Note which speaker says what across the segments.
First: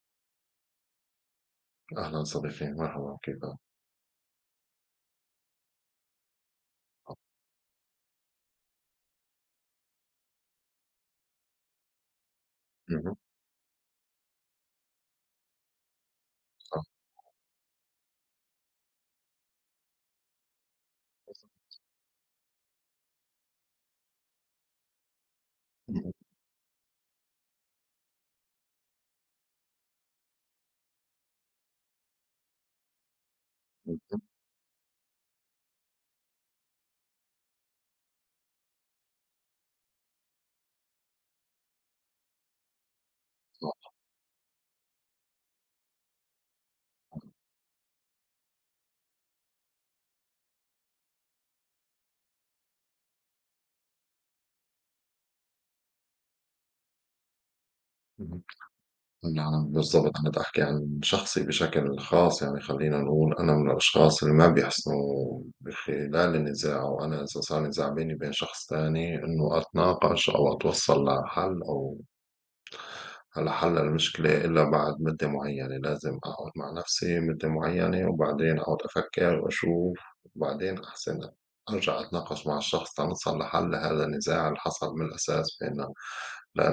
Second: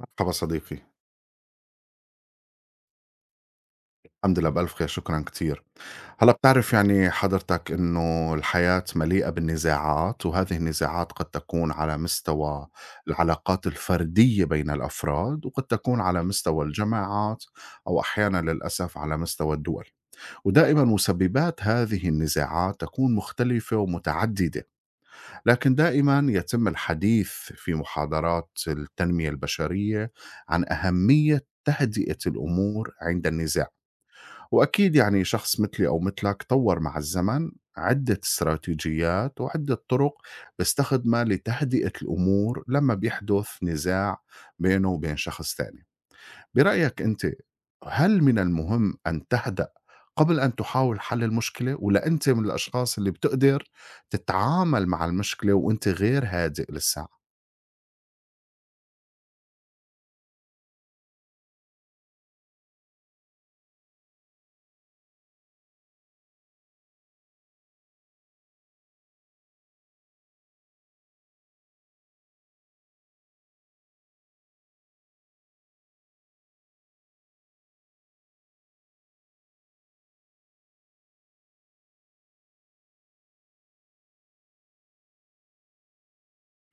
Speaker 1: مرحبا صديقي.
Speaker 2: أهلًا صديقي، مرحبًا. كيف
Speaker 1: الحمد لله بألف خير، شكرا كثير. هلا، بتعرف يعني حضرتك أنه الحياة مليئة بالنزاعات، وهذه النزاعات قد تكون على مستوى
Speaker 2: اهم.
Speaker 1: العلاقات الفردية بين الأفراد، وقد تكون على مستوى
Speaker 2: آه.
Speaker 1: الجماعات، أو أحيانا للأسف على مستوى الدول. ودائما مسببات هذه النزاعات تكون مختلفة ومتعددة، لكن
Speaker 2: اهم.
Speaker 1: دائما يتم الحديث في محاضرات التنمية البشرية عن أهمية تهدئة الأمور عند النزاع.
Speaker 2: اهم.
Speaker 1: وأكيد يعني شخص مثلي أو مثلك طور مع الزمن عدة استراتيجيات وعدة طرق بيستخدمها لتهدئة الأمور لما بيحدث
Speaker 2: آه.
Speaker 1: نزاع بينه وبين شخص تاني. برأيك أنت، هل من المهم أن تهدأ قبل أن تحاول حل المشكلة، ولا أنت من الأشخاص اللي بتقدر تتعامل مع المشكلة وأنت غير هادئ للساعة؟
Speaker 2: اهم. نعم بالضبط، أنا باحكي عن شخصي بشكل خاص يعني خلّينا نقول أنا من الأشخاص اللي ما بيحسنوا بخلال النزاع أو أنا إذا صار نزاع بيني وبين شخص تاني إنه أتناقش أو أتوصّل لحل أو على حل المشكلة إلا بعد مدة معينة. لازم أقعد مع نفسي مدة معينة وبعدين أقعد أفكر وأشوف وبعدين أحسن أرجع أتناقش مع الشخص تنوصل لحل هذا النزاع اللي حصل من الأساس بيننا.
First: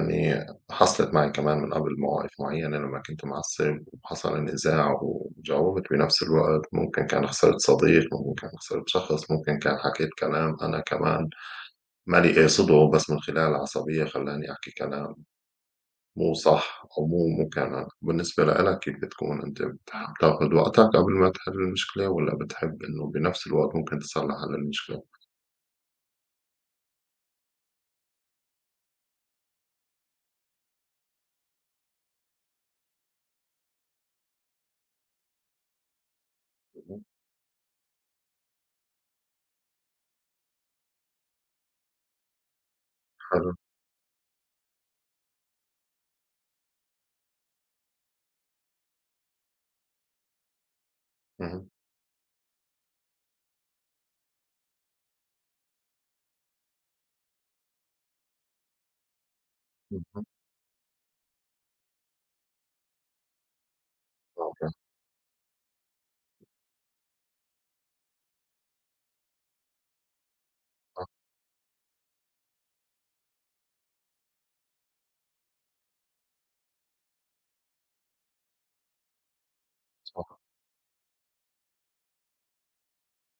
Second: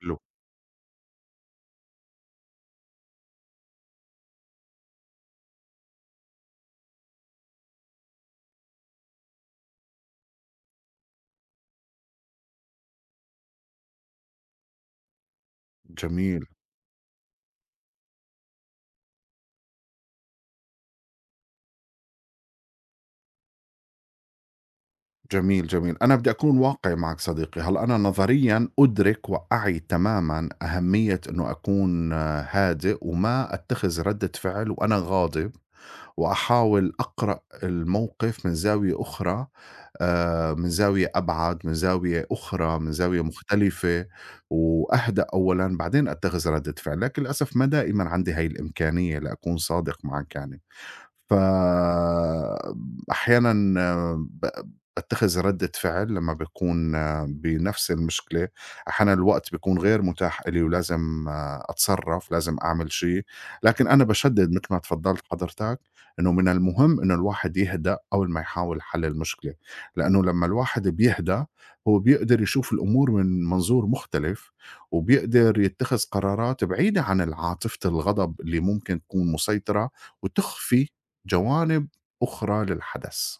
Speaker 1: حلو.
Speaker 2: حصلت معي كمان من قبل مواقف معينة لما كنت معصب وحصل النزاع وجاوبت بنفس الوقت، ممكن كان خسرت صديق، ممكن كان خسرت شخص، ممكن كان حكيت كلام أنا كمان مالي قاصده، بس من خلال العصبية خلاني أحكي كلام.
Speaker 1: جميل.
Speaker 2: وصح. ومو مو مو كمان بالنسبة لإلك، كيف بتكون أنت؟ بتحب تاخد وقتك قبل ما تحل المشكلة ولا بتحب إنه بنفس الوقت ممكن تصلح على المشكلة؟
Speaker 1: جميل، جميل. أنا بدي أكون واقعي معك صديقي، هلأ أنا نظريًا أدرك وأعي تمامًا أهمية إنه أكون هادئ وما أتخذ ردة فعل وأنا غاضب، وأحاول أقرأ الموقف من زاوية أخرى، من زاوية أبعد، من زاوية أخرى، من زاوية
Speaker 2: حلو.
Speaker 1: مختلفة، وأهدأ أولًا بعدين أتخذ ردة فعل، لكن للأسف ما دائمًا عندي هاي الإمكانية لأكون صادق معك يعني.
Speaker 2: اهم.
Speaker 1: فأحيانًا ب باتّخذ ردّة فعل لمّا باكون بنفْس المشكلة، أحيانًا الوقت بيكون غير
Speaker 2: اهم.
Speaker 1: متاح إلي ولازم أتصرّف، لازم أعمل شي، لكن أنا باشدّد متل
Speaker 2: آه.
Speaker 1: ما تفضّلت حضرتك، إنه من المهم إنه الواحد يهدأ أول ما يحاول حل المشكلة، لإنه لمّا الواحد
Speaker 2: آه.
Speaker 1: بيهدأ هو بيقدر يشوف الأمور من منظور مختلف، وبيقدر يتّخذ قرارات بعيدة عن العاطفة الغضب اللي ممكن تكون مسيطرة
Speaker 2: صح.
Speaker 1: وتخفي جوانب أخرى للحدث.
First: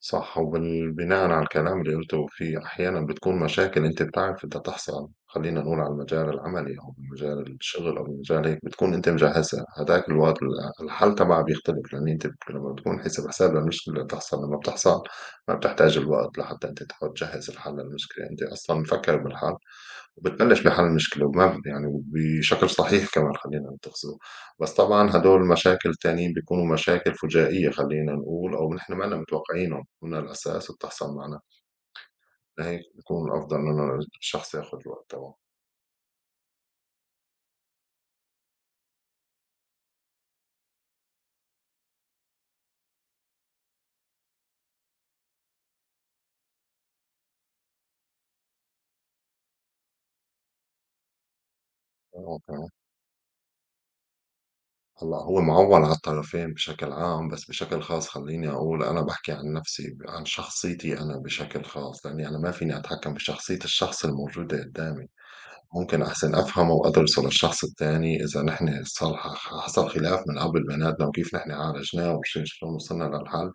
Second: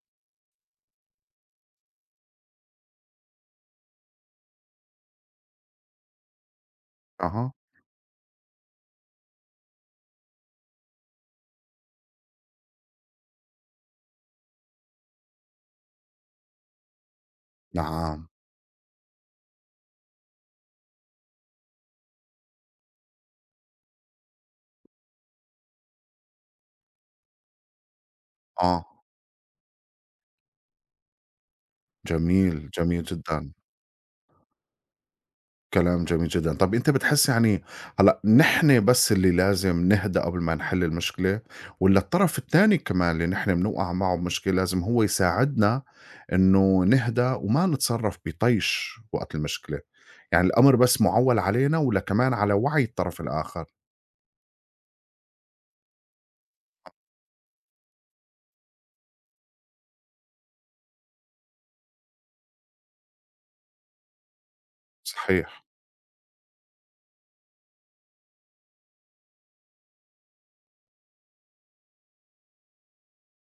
Speaker 2: صح. وبناءً على الكلام اللي قُلته، في أحيانًا بتكون مشاكل أنتِ بتعرف ده تحصل، خلّينا نقول على المجال العملي أو
Speaker 1: أها،
Speaker 2: مجال الشغل أو مجال هيك بتكون أنتِ مجهّزها، هداك الوقت الحل تبعها بيختلف لإن أنتِ لمّا بتكون حسب حساب للمشكلة اللي بتحصل لمّا بتحصل ما بتحتاج الوقت لحتى أنتِ تحاول تجهّز الحل
Speaker 1: نعم،
Speaker 2: للمشكلة، أنتِ أصلًا مفكّرة بالحل. وبتبلّش لحل المشكلة، وما يعني بشكل صحيح كمان خلّينا نتّخذه. بس طبعًا هدول مشاكل تانيين بيكونوا مشاكل فجائية خلّينا نقول، أو
Speaker 1: آه،
Speaker 2: نحن مَنّا متوقعينهم من الأساس وبتحصل معنا.
Speaker 1: جميل،
Speaker 2: لهيك
Speaker 1: جميل
Speaker 2: بيكون
Speaker 1: جدًا،
Speaker 2: الأفضل إنه الشخص ياخُد الوقت تبعه.
Speaker 1: كلام جميل جدًا. طَب أنت بتحس يعني هلأ نحن بس اللي لازم نهدأ قبل ما نحل المشكلة، والّا الطرف التاني كمان اللي نحن بنوقع معه بمشكلة لازم هو يساعدنا إنه نهدأ وما نتصرف بطيش وقت المشكلة؟ يعني الأمر بس مُعوّل علينا والّا كمان على
Speaker 2: أوكي.
Speaker 1: وعي الطرف الآخر؟
Speaker 2: هلأ هو معوّل على الطرفين بشكل عام، بس بشكل خاص خلّيني أقول أنا باحكي عن نَفْسي، عن شخصيتي أنا بشكل خاص، لإنّي أنا ما فيني أتحكّم بشخصية الشخص الموجودة قدّامي.
Speaker 1: صحيح،
Speaker 2: ممكن أحسن أفهم وأدرس للشخص التاني إذا نحن صار حصل خلاف من قبل بيناتنا، وكيف نحن عالجناه وشي- شلون وصلنا للحل.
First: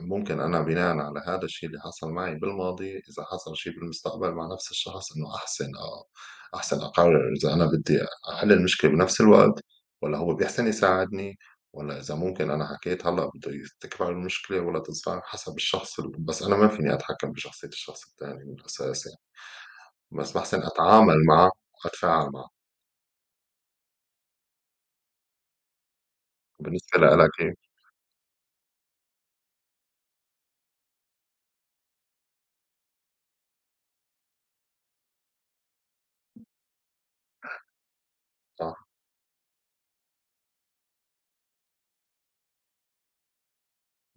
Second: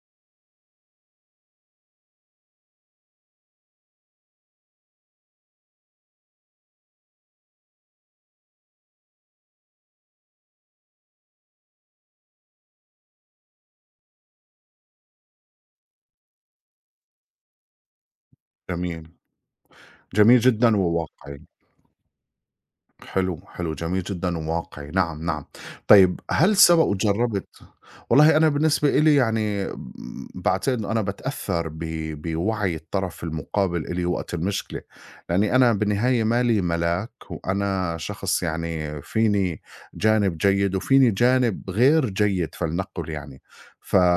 Speaker 2: ممكن أنا بناء على هذا الشيء اللي حصل معي بالماضي، إذا حصل شيء بالمستقبل مع نفس الشخص، إنه أحسن أقرر إذا أنا بدي أحل المشكلة بنفس الوقت ولا هو بيحسن يساعدني، ولا إذا ممكن أنا حكيت هلا بده تكبر المشكلة ولا تصغر حسب الشخص بس أنا ما فيني أتحكم بشخصية الشخص التاني من
Speaker 1: جميل،
Speaker 2: الأساس يعني. بس
Speaker 1: جميل
Speaker 2: بحسن
Speaker 1: جدًا
Speaker 2: أتعامل
Speaker 1: وواقعي.
Speaker 2: معه وأتفاعل معه.
Speaker 1: حلو، حلو، جميل جدًا وواقعي، نعم، نعم. طيب هل سبق
Speaker 2: بالنسبة لألك
Speaker 1: وجرّبت.
Speaker 2: إيه؟
Speaker 1: والله أنا بالنسبة إلي يعني باعتقد إنه أنا باتأثّر بوعي الطرف المقابل إلي وقت المشكلة، لإني أنا بالنهاية مالي ملاك وأنا شخص
Speaker 2: صح.
Speaker 1: يعني فيني جانب جيد وفيني جانب غير جيد فلنقُل يعني،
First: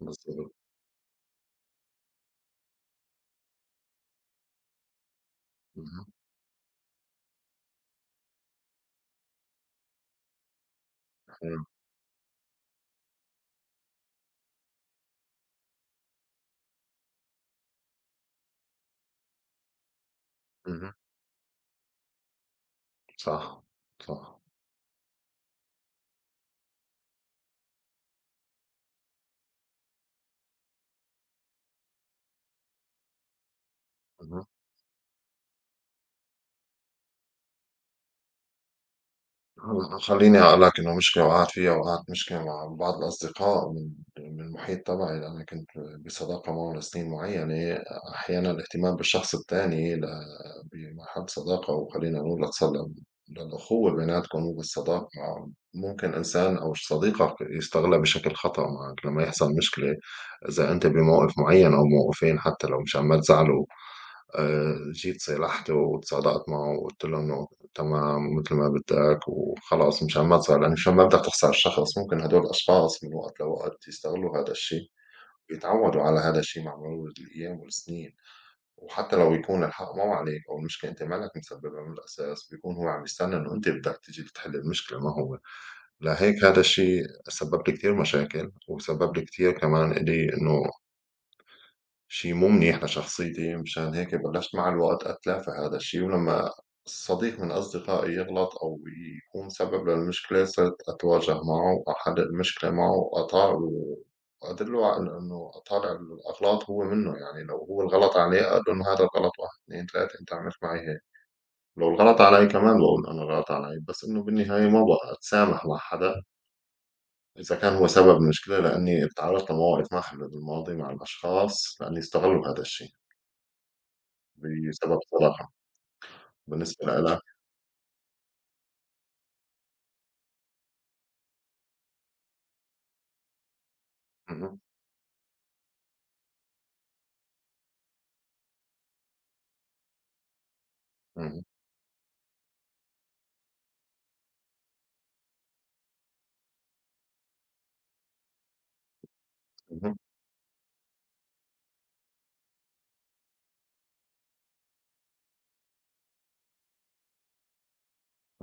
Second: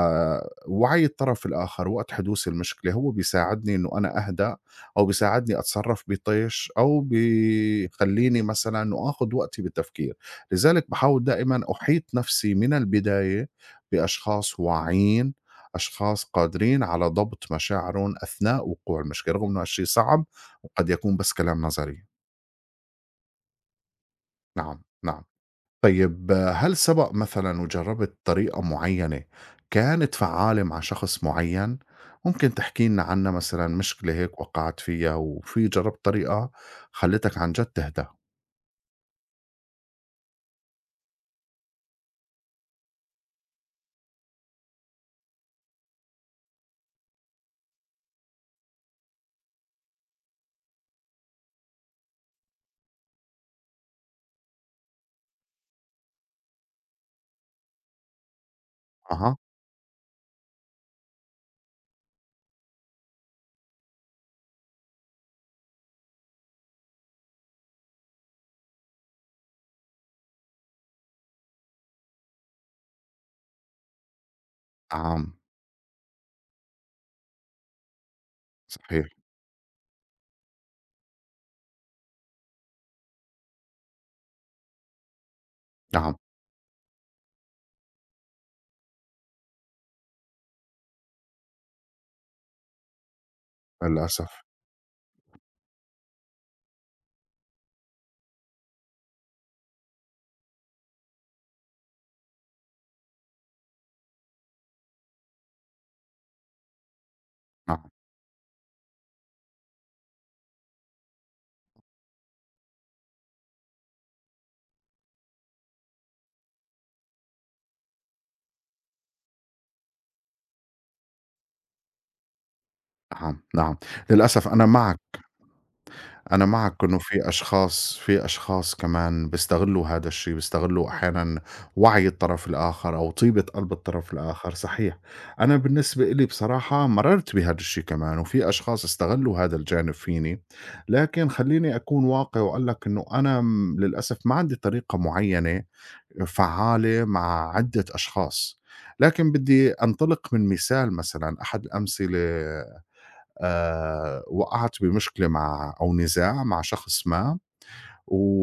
Speaker 2: بالضبط.
Speaker 1: الطرف الآخر وقت حدوث المشكلة هو بيساعدني إنه أنا أهدى أو بيساعدني أتصرّف
Speaker 2: اهم.
Speaker 1: بطيش أو بيخلّيني مثلًا وآخُد وقتي بالتفكير. لذلك باحاول دائمًا
Speaker 2: حلو.
Speaker 1: أحيط نَفْسي من البداية بأشخاص واعيين، أشخاص قادرين على ضبط مشاعرهم أثناء وقوع المشكلة، رغم إنه هالشي صعب وقد
Speaker 2: اهم.
Speaker 1: يكون بس كلام نظري.
Speaker 2: صح. صح.
Speaker 1: نعم، نعم. طيب هل سبق مثلًا وجرّبت طريقة معيّنة كانت فعّالة مع شخص معيّن؟ ممكن تحكي لنا عنّا مثلًا مشكلة هيك
Speaker 2: اهم.
Speaker 1: وقعت فيها وفي جرّبت طريقة خلّتك عن جد تهدى؟
Speaker 2: هلأ خلّيني أقول لك إنه مشكلة وقعت فيها، وقعت مشكلة مع بعض الأصدقاء من المحيط تبعي، لأني كنت بصداقة معه لسنين معيّنة. أحيانًا الاهتمام بالشخص التاني بمحل صداقة وخلّينا نقول لتصل للأخوة بيناتكم مو بالصداقة، ممكن إنسان أو صديقك يستغلها بشكل خطأ معك لمّا
Speaker 1: أها،
Speaker 2: يحصل مشكلة. إذا أنت بموقف معيّن أو موقفين حتى لو مشان ما تزعله، جيت صالحته وتصالحت معه وقُلت له إنه تمام متل ما بدّك وخلاص مشان ما تص لإنه مشان ما بدّك تخسر الشخص، ممكن هدول الأشخاص من وقت لوقت يستغلّوا هذا الشي
Speaker 1: نعم،
Speaker 2: ويتعوّدوا على هذا الشي مع مرور الأيام والسنين.
Speaker 1: صحيح،
Speaker 2: وحتى لو يكون الحق مو عليك أو المشكلة أنت مالك مسبّبها من الأساس، بيكون هو عم يستنى إنه أنت بدّك تيجي تحل المشكلة ما هو.
Speaker 1: نعم،
Speaker 2: لهيك هذا الشي سبّب لي كتير مشاكل، وسبّب لي كتير كمان إلي إنه شي مو منيح لشخصيتي. مشان هيك
Speaker 1: للأسف،
Speaker 2: بلشت مع الوقت أتلافى هذا الشي، ولمّا صديق من أصدقائي يغلط أو يكون سبب للمشكلة، صرت أتواجه معه وأحل المشكلة معه وأدلّه على إنه أطالع الأغلاط هو منّه. يعني لو هو
Speaker 1: نعم،
Speaker 2: الغلط عليه أقول له إنه هذا الغلط 1، 2، 3 أنت عملت معي هيك، لو الغلط علي كمان باقول أنا الغلط علي. بس إنه بالنهاية ما بقى أتسامح مع حدا إذا كان هو سبب المشكلة، لإنّي تعرّضت لمواقف ما حلوة بالماضي مع الأشخاص لإنّي استغلّوا هذا الشي.
Speaker 1: نعم، نعم، للأسف أنا
Speaker 2: بسبب
Speaker 1: معك.
Speaker 2: صراحة،
Speaker 1: أنا معك
Speaker 2: بالنسبة
Speaker 1: إنه
Speaker 2: لأنا.
Speaker 1: في أشخاص كمان بيستغلّوا هذا الشي، بيستغلّوا أحيانًا وعي الطرف الآخر أو طيبة قلب الطرف الآخر،
Speaker 2: اهم.
Speaker 1: صحيح. أنا بالنسبة إلي بصراحة مرّرت بهذا الشي كمان، وفي أشخاص استغلّوا هذا الجانب فيني، لكن
Speaker 2: اهم.
Speaker 1: خلّيني أكون واقعي وأقول لك إنه أنا للأسف ما عندي طريقة معيّنة فعّالة مع عدة أشخاص، لكن بدّي
Speaker 2: اهم.
Speaker 1: أنطلق من مثال مثلًا، أحد الأمثلة وقعت بمشكلة مع أو نزاع مع شخص ما،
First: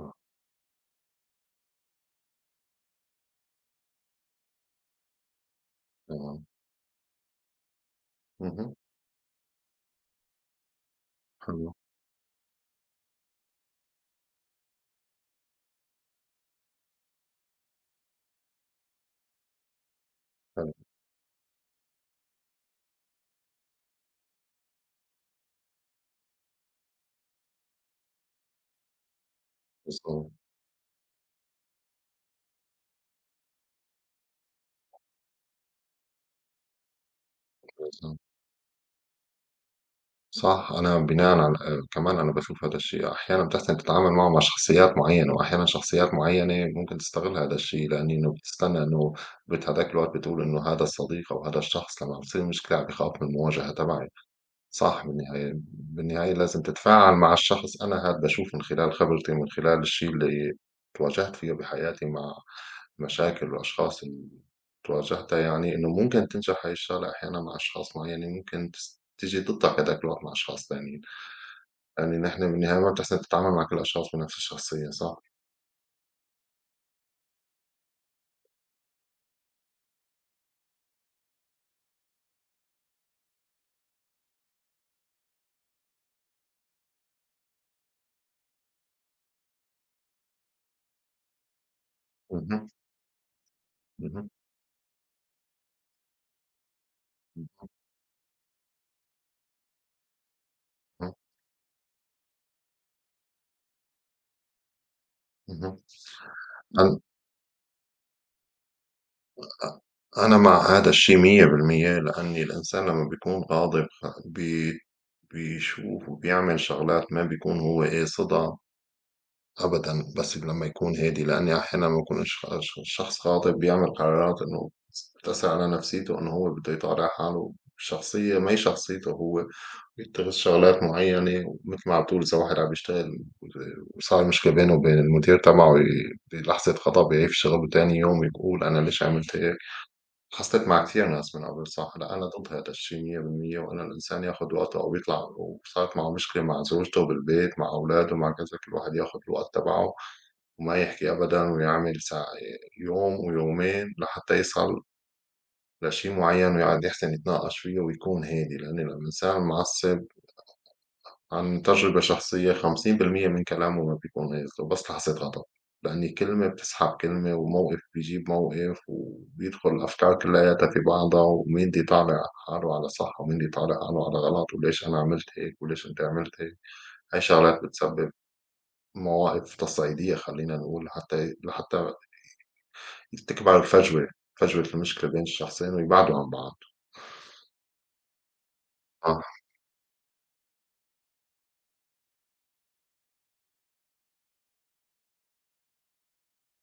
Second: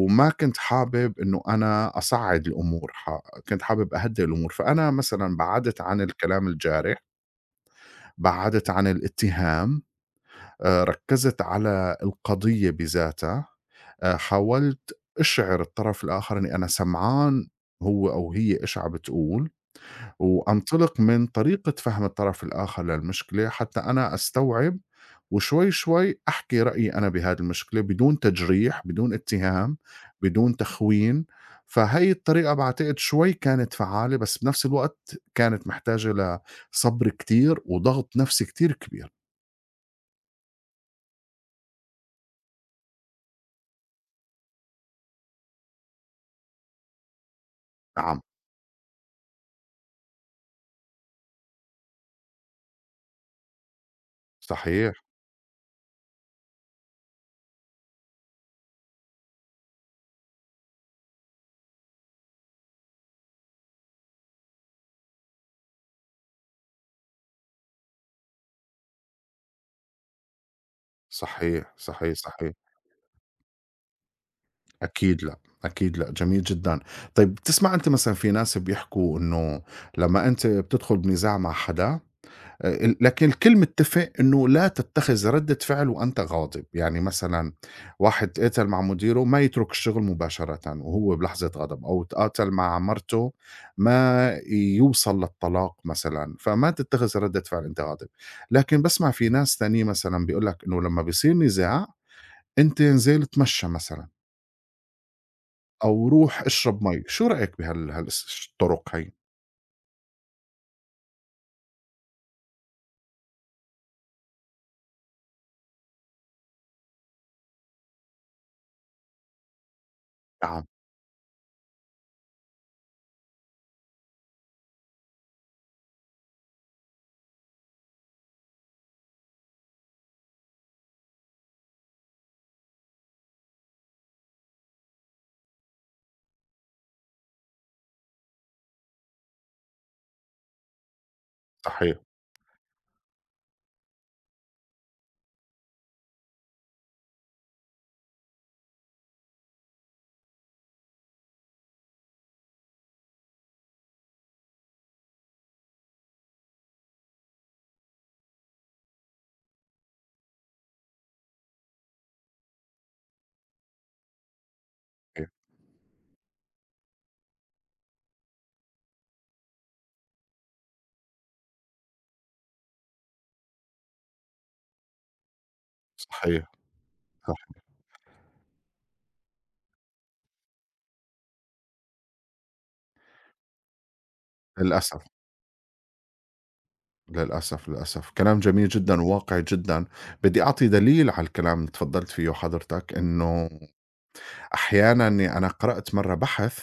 Speaker 2: آه.
Speaker 1: كنت حابب إنه أنا أصعّد الأمور، كنت حابب أهدّي الأمور، فأنا مثلًا بعدت عن
Speaker 2: تمام.
Speaker 1: الكلام الجارح، بعدت
Speaker 2: اهم.
Speaker 1: عن الاتهام، ركّزت
Speaker 2: حلو.
Speaker 1: على القضية بذاتها، حاولت أشعِر الطرف الآخر إنّي أنا سمعان هو أو هي إيش عم بتقول.
Speaker 2: حلو.
Speaker 1: وأنطلق من طريقة فهم الطرف الآخر للمشكلة حتى أنا أستوعب، وشوي شوي أحكي رأيي أنا بهذه المشكلة بدون تجريح بدون اتهام
Speaker 2: بالضبط.
Speaker 1: بدون تخوين. فهي الطريقة بعتقد شوي كانت فعالة، بس بنفس الوقت كانت محتاجة لصبر كتير وضغط
Speaker 2: بالضبط.
Speaker 1: نفسي كتير كبير.
Speaker 2: صح. أنا بناءً على كمان أنا باشوف هذا الشيء، أحيانًا بتحسن تتعامل معه مع شخصيات معيّنة، وأحيانًا شخصيات معيّنة ممكن تستغل هذا الشيء، لأن
Speaker 1: نعم،
Speaker 2: إنه بتستنى إنه هذاك الوقت بتقول إنه هذا الصديق أو هذا الشخص لمّا بتصير مشكلة عم بيخاف من المواجهة تبعي.
Speaker 1: صحيح،
Speaker 2: صح. بالنهاية لازم تتفاعل مع الشخص، أنا هاد باشوف من خلال خبرتي، من خلال الشي اللي تواجهت فيه بحياتي مع مشاكل وأشخاص اللي تواجهتها. يعني إنه ممكن تنجح هاي الشغلة أحيانًا مع أشخاص معيّنين، ممكن تيجي ضدّك هيداك الوقت مع أشخاص تانيين.
Speaker 1: صحيح، صحيح،
Speaker 2: يعني
Speaker 1: صحيح،
Speaker 2: نحن بالنهاية ما بتحسن تتعامل مع كل الأشخاص بنفس الشخصية، صح؟
Speaker 1: أكيد لا، أكيد لا، جميل جدا. طيب بتسمع أنت مثلا في ناس بيحكوا أنه لما أنت بتدخل بنزاع مع حدا، لكن الكل متّفق إنه لا تتّخذ ردّة فعل وأنت غاضب، يعني مثلًا واحد تقاتل مع مديره ما يترك الشغل مباشرةً وهو بلحظة غضب، أو تقاتل
Speaker 2: اهم.
Speaker 1: مع مرته
Speaker 2: اهم.
Speaker 1: ما يوصل للطلاق مثلًا، فما تتّخذ ردّة فعل أنت غاضب، لكن باسمع في ناس تانيين مثلًا بيقول لك إنه لمّا
Speaker 2: اهم.
Speaker 1: بيصير نزاع أنت انزل اتمشى مثلًا، أو روح اشرب
Speaker 2: اهم.
Speaker 1: مَي، شو رأيك بهال الطرق هي؟
Speaker 2: أ أنا مع هذا الشيء 100% لأني الإنسان لمّا بيكون غاضب بي بيشوف وبيعمل شغلات ما بيكون هو قاصدها أبدًا، بس
Speaker 1: نعم،
Speaker 2: لمّا يكون هادي. لأني أحيانًا لمّا يكون الشخص غاضب بيعمل قرارات إنه بتأثر على نفسيته، إنه هو بده يطلع حاله شخصية ما هي شخصيته هو، بيتخذ شغلات معيّنة. ومتل ما عم بتقول، إذا واحد عم بيشتغل وصار مشكلة بينه وبين المدير تبعه بلحظة غضب يعيب الشغل وتاني يوم يقول أنا ليش عملت هيك. حصلت مع كتير ناس من قبل، صح.
Speaker 1: صحيح،
Speaker 2: لأ، أنا ضد هادا الشي 100%. وإنه الإنسان ياخُد وقته، أو يطلع وصارت معه مشكلة مع زوجته بالبيت، مع أولاده، مع كذا، كل واحد ياخُد الوقت تبعه وما يحكي أبدًا، ويعمل يوم ويومين لحتّى يصل لشي معيّن ويقعد يحسن يتناقش فيه ويكون هادي. لإنه الإنسان المعصّب، عن تجربة شخصية، 50% من كلامه ما بيكون هيك وبس لحظة
Speaker 1: صحيح،
Speaker 2: غضب. لأن كلمة بتسحب كلمة وموقف بيجيب موقف وبيدخل الأفكار كلياتها في بعضها، ومين دي طالع حاله على صح ومين دي طالع حاله على غلط وليش أنا عملت هيك وليش أنت عملت
Speaker 1: صحيح،
Speaker 2: هيك. هاي
Speaker 1: صح،
Speaker 2: شغلات بتسبب مواقف تصعيدية خلينا نقول، لحتى تكبر الفجوة، فجوة
Speaker 1: للأسف.
Speaker 2: المشكلة بين الشخصين ويبعدوا عن بعض.
Speaker 1: للأسف، للأسف، كلام جميل جدًا
Speaker 2: آه.
Speaker 1: وواقعي جدًا، بدي أعطي دليل على الكلام اللي تفضّلت فيه حضرتك، إنه أحيانًا أنا قرأت مرّة بحث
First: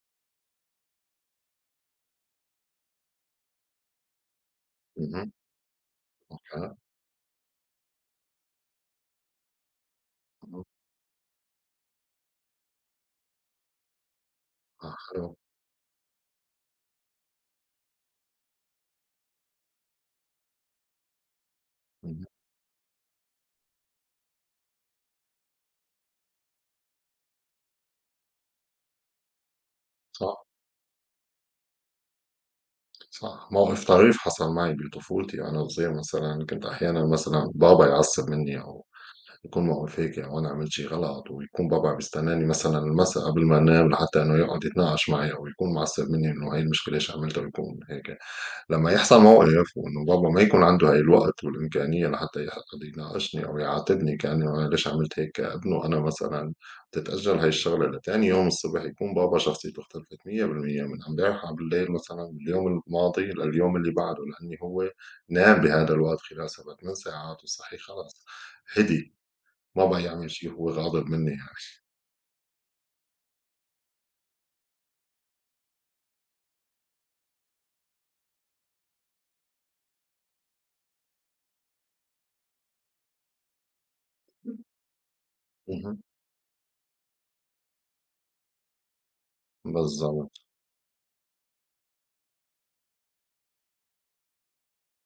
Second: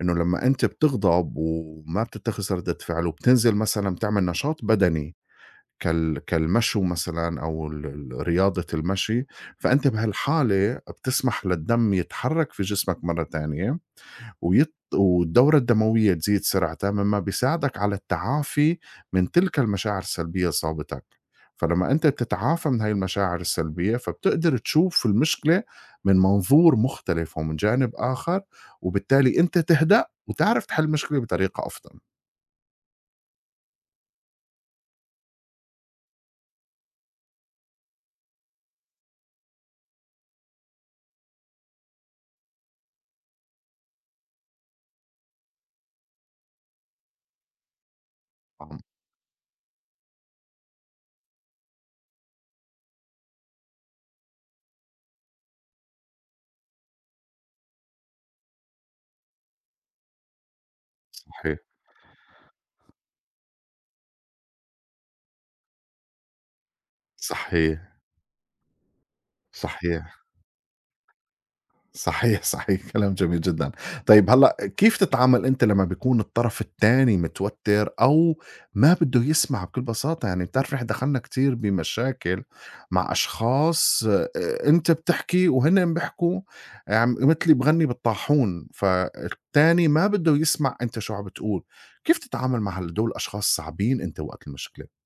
Speaker 1: إنه لمّا أنت بتغضب وما بتتخذ ردة فعل وبتنزل مثلًا بتعمل نشاط بدني
Speaker 2: مهم. آه.
Speaker 1: كالمشو مثلًا أو ال رياضة المشي، فأنت بهالحالة بتسمح للدم يتحرك في جسمك مرّة تانية،
Speaker 2: آه. حلو.
Speaker 1: والدورة الدموية تزيد سرعة مما بيساعدك على التعافي من تلك المشاعر السلبية اللي صابتك. فلما أنت
Speaker 2: مهم.
Speaker 1: بتتعافى من هاي المشاعر السلبية فبتقدر تشوف المشكلة من منظور مختلف ومن جانب آخر، وبالتالي أنت تهدأ
Speaker 2: صح.
Speaker 1: وتعرف تحل المشكلة بطريقة أفضل.
Speaker 2: صح. موقف طريف حصل معي بطفولتي وأنا صغير مثلًا، كنت أحيانًا مثلًا بابا يعصّب منّي أو يكون موقف هيك أو أنا عملت شي غلط، ويكون بابا بيستناني مثلًا المسا قبل ما أنام لحتى إنه يقعد يتناقش معي أو يكون معصّب منّي إنه هاي المشكلة ليش عملتها ويكون هيك.
Speaker 1: طبعًا،
Speaker 2: لما يحصل موقف وإنه بابا ما يكون عنده هاي الوقت والإمكانية لحتى يحقد يناقشني أو يعاتبني كأنه أنا ليش عملت هيك، كأنه أنا مثلًا تتأجل هاي الشغلة لتاني يوم الصبح، يكون بابا شخصيته اختلفت 100% من امبارح على
Speaker 1: صحيح،
Speaker 2: بالليل مثلًا، من اليوم الماضي لليوم اللي بعده، لأني هو نام بهذا الوقت خلال 7، 8 ساعات
Speaker 1: صحيح،
Speaker 2: وصحي خلص، هدي. ما بقى
Speaker 1: صحيح.
Speaker 2: يعمل شي هو غاضب منّي يعني.
Speaker 1: صحيح، صحيح، كلام جميل جدًا. طيب هلّأ كيف تتعامل أنت لمّا بيكون الطرف التاني متوتّر أو ما بده يسمع بكل بساطة؟ يعني بتعرف نحن دخلنا كتير بمشاكل مع أشخاص، أنت بتحكي وهنّن
Speaker 2: اهم.
Speaker 1: بيحكوا عم متلي بغنّي بالطاحون، فالتاني ما بده
Speaker 2: بالضبط.
Speaker 1: يسمع أنت شو عم بتقول. كيف تتعامل مع دول الأشخاص صعبين أنت وقت المشكلة؟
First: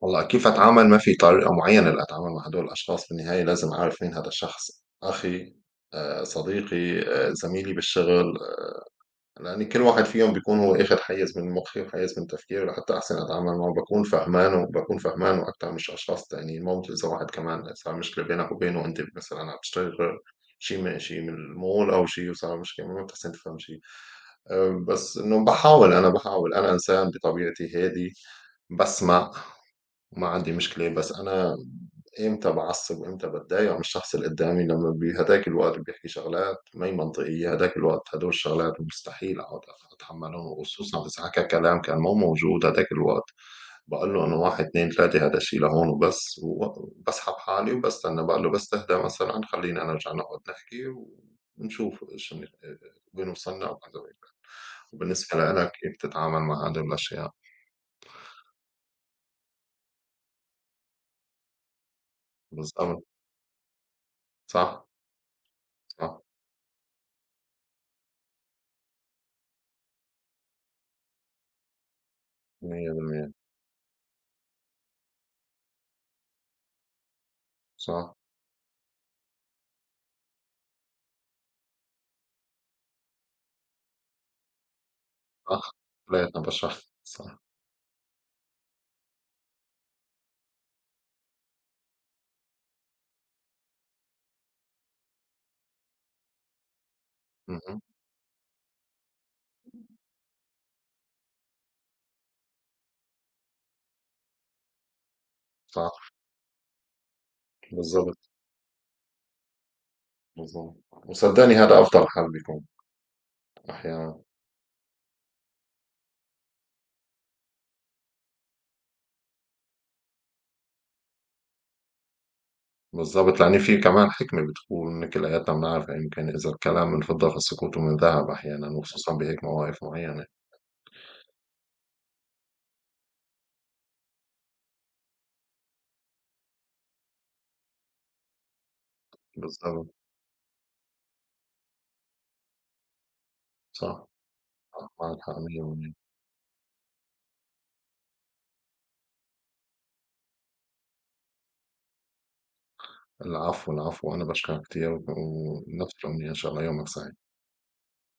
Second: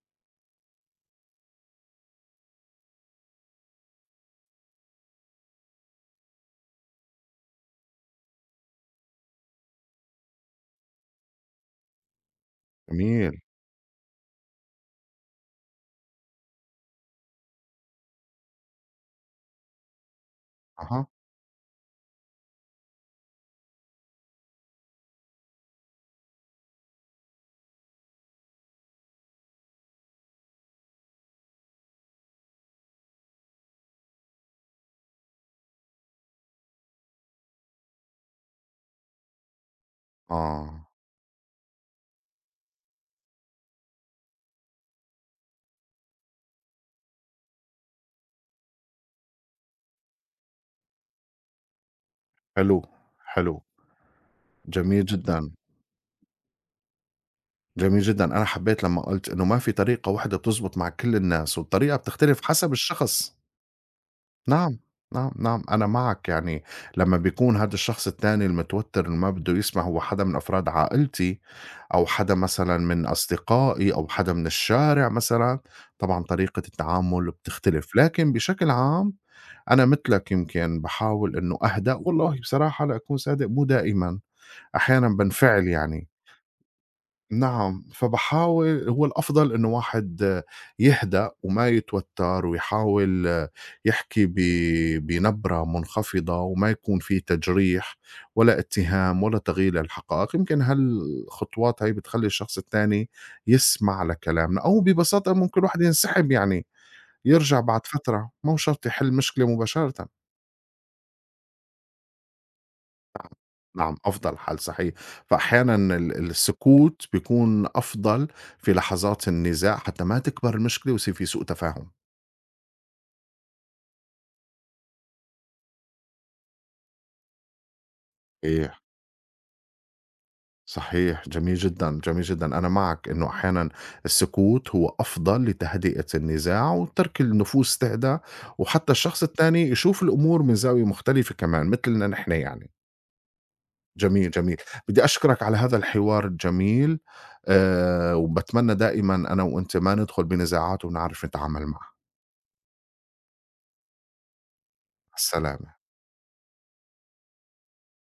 Speaker 2: والله كيف أتعامل؟ ما في طريقة معينة لأتعامل مع هدول الأشخاص، بالنهاية لازم أعرف مين هذا الشخص، أخي، صديقي، زميلي بالشغل. لأن كل واحد فيهم بيكون هو أخد حيز من مخي وحيز من تفكيري لحتى أحسن
Speaker 1: جميل.
Speaker 2: أتعامل معه، باكون فهمانه أكتر مش أشخاص تانيين. ممكن إذا واحد كمان صار مشكلة بينك وبينه، أنت مثلًا عم تشتغل
Speaker 1: أها،
Speaker 2: شي من المول أو شي وصار مشكلة ما بتحسن تفهم شي. بس إنه باحاول. أنا إنسان بطبيعتي هادي، باسمع. ما عندي مشكلة. بس أنا إمتى بعصب وإمتى باتضايق من الشخص اللي قدامي؟ لما بهداك الوقت بيحكي شغلات ما هي منطقية هداك الوقت، هدول الشغلات مستحيل أقعد أتحملهم،
Speaker 1: آه،
Speaker 2: وخصوصا إذا حكى كلام كان مو موجود هداك الوقت. بقول له إنه واحد اتنين تلاتة هذا الشيء لهون وبس، وبسحب حالي وبستنى، بقول له بس تهدى مثلا خلينا نرجع نقعد نحكي ونشوف
Speaker 1: حلو،
Speaker 2: وين
Speaker 1: حلو،
Speaker 2: وصلنا وبعد هيك.
Speaker 1: جميل جدًا.
Speaker 2: وبالنسبة لك كيف تتعامل مع هدول الأشياء؟
Speaker 1: جميل جدًا، أنا حبيت لمّا قُلت إنه ما في طريقة واحدة بتزبط مع كل الناس، والطريقة بتختلف حسب
Speaker 2: بالضبط.
Speaker 1: الشخص، نعم،
Speaker 2: صح.
Speaker 1: نعم، نعم، أنا
Speaker 2: صح.
Speaker 1: معك يعني. لمّا بيكون هاد الشخص التاني المتوتر اللي ما بده يسمع هو حدا من أفراد عائلتي، أو حدا مثلًا من
Speaker 2: 100%.
Speaker 1: أصدقائي، أو حدا من الشارع مثلًا، طبعًا طريقة التعامل بتختلف،
Speaker 2: صح.
Speaker 1: لكن بشكل عام أنا متلك يمكن باحاول إنه أهدأ، والله بصراحة لأكون صادق مو دائمًا، أحيانًا بانفعل
Speaker 2: صح،
Speaker 1: يعني.
Speaker 2: طلعت بشرها صح.
Speaker 1: نعم، فباحاول هو الأفضل إنه واحد يهدأ وما يتوتّر ويحاول يحكي بنبرة منخفضة وما يكون في
Speaker 2: اهم.
Speaker 1: تجريح ولا اتهام ولا تغيير للحقائق، يمكن هالخطوات هي بتخلّي الشخص التاني يسمع لكلامنا، أو ببساطة ممكن الواحد
Speaker 2: صح.
Speaker 1: ينسحب يعني، يرجع بعد
Speaker 2: بالضبط.
Speaker 1: فترة، مو شرط يحل مشكلة مباشرةً.
Speaker 2: بالضبط. وصدّقني هذا أفضل حل بيكون
Speaker 1: نعم،
Speaker 2: أحيانًا.
Speaker 1: أفضل حل صحيح، فأحيانًا السكوت بيكون أفضل في لحظات النزاع حتى ما تكبر المشكلة ويصير في سوء تفاهم.
Speaker 2: بالضبط، لأن في كمان حكمة بتكون كلّياتنا بنعرفها، يمكن إذا الكلام من فضّة فالسكوت من ذهب أحيانًا
Speaker 1: صحيح،
Speaker 2: وخصوصًا بهيك مواقف معيّنة.
Speaker 1: صحيح، جميل جدًا، جميل جدًا، أنا معك إنه أحيانًا السكوت هو أفضل لتهدئة النزاع وترك النفوس تهدأ، وحتى الشخص التاني
Speaker 2: بالضبط.
Speaker 1: يشوف الأمور من زاوية مختلفة كمان مثلنا نحن يعني،
Speaker 2: صح.
Speaker 1: جميل، جميل،
Speaker 2: صح،
Speaker 1: بدي
Speaker 2: معك حق
Speaker 1: أشكرك على هذا
Speaker 2: 100%.
Speaker 1: الحوار الجميل، وباتمنى دائمًا أنا وأنت ما ندخل بنزاعات ونعرف نتعامل معها.
Speaker 2: العفو، العفو، أنا باشكرك كتير و
Speaker 1: مع السلامة.
Speaker 2: ونفس الأمنية. إن شاء الله يومك سعيد.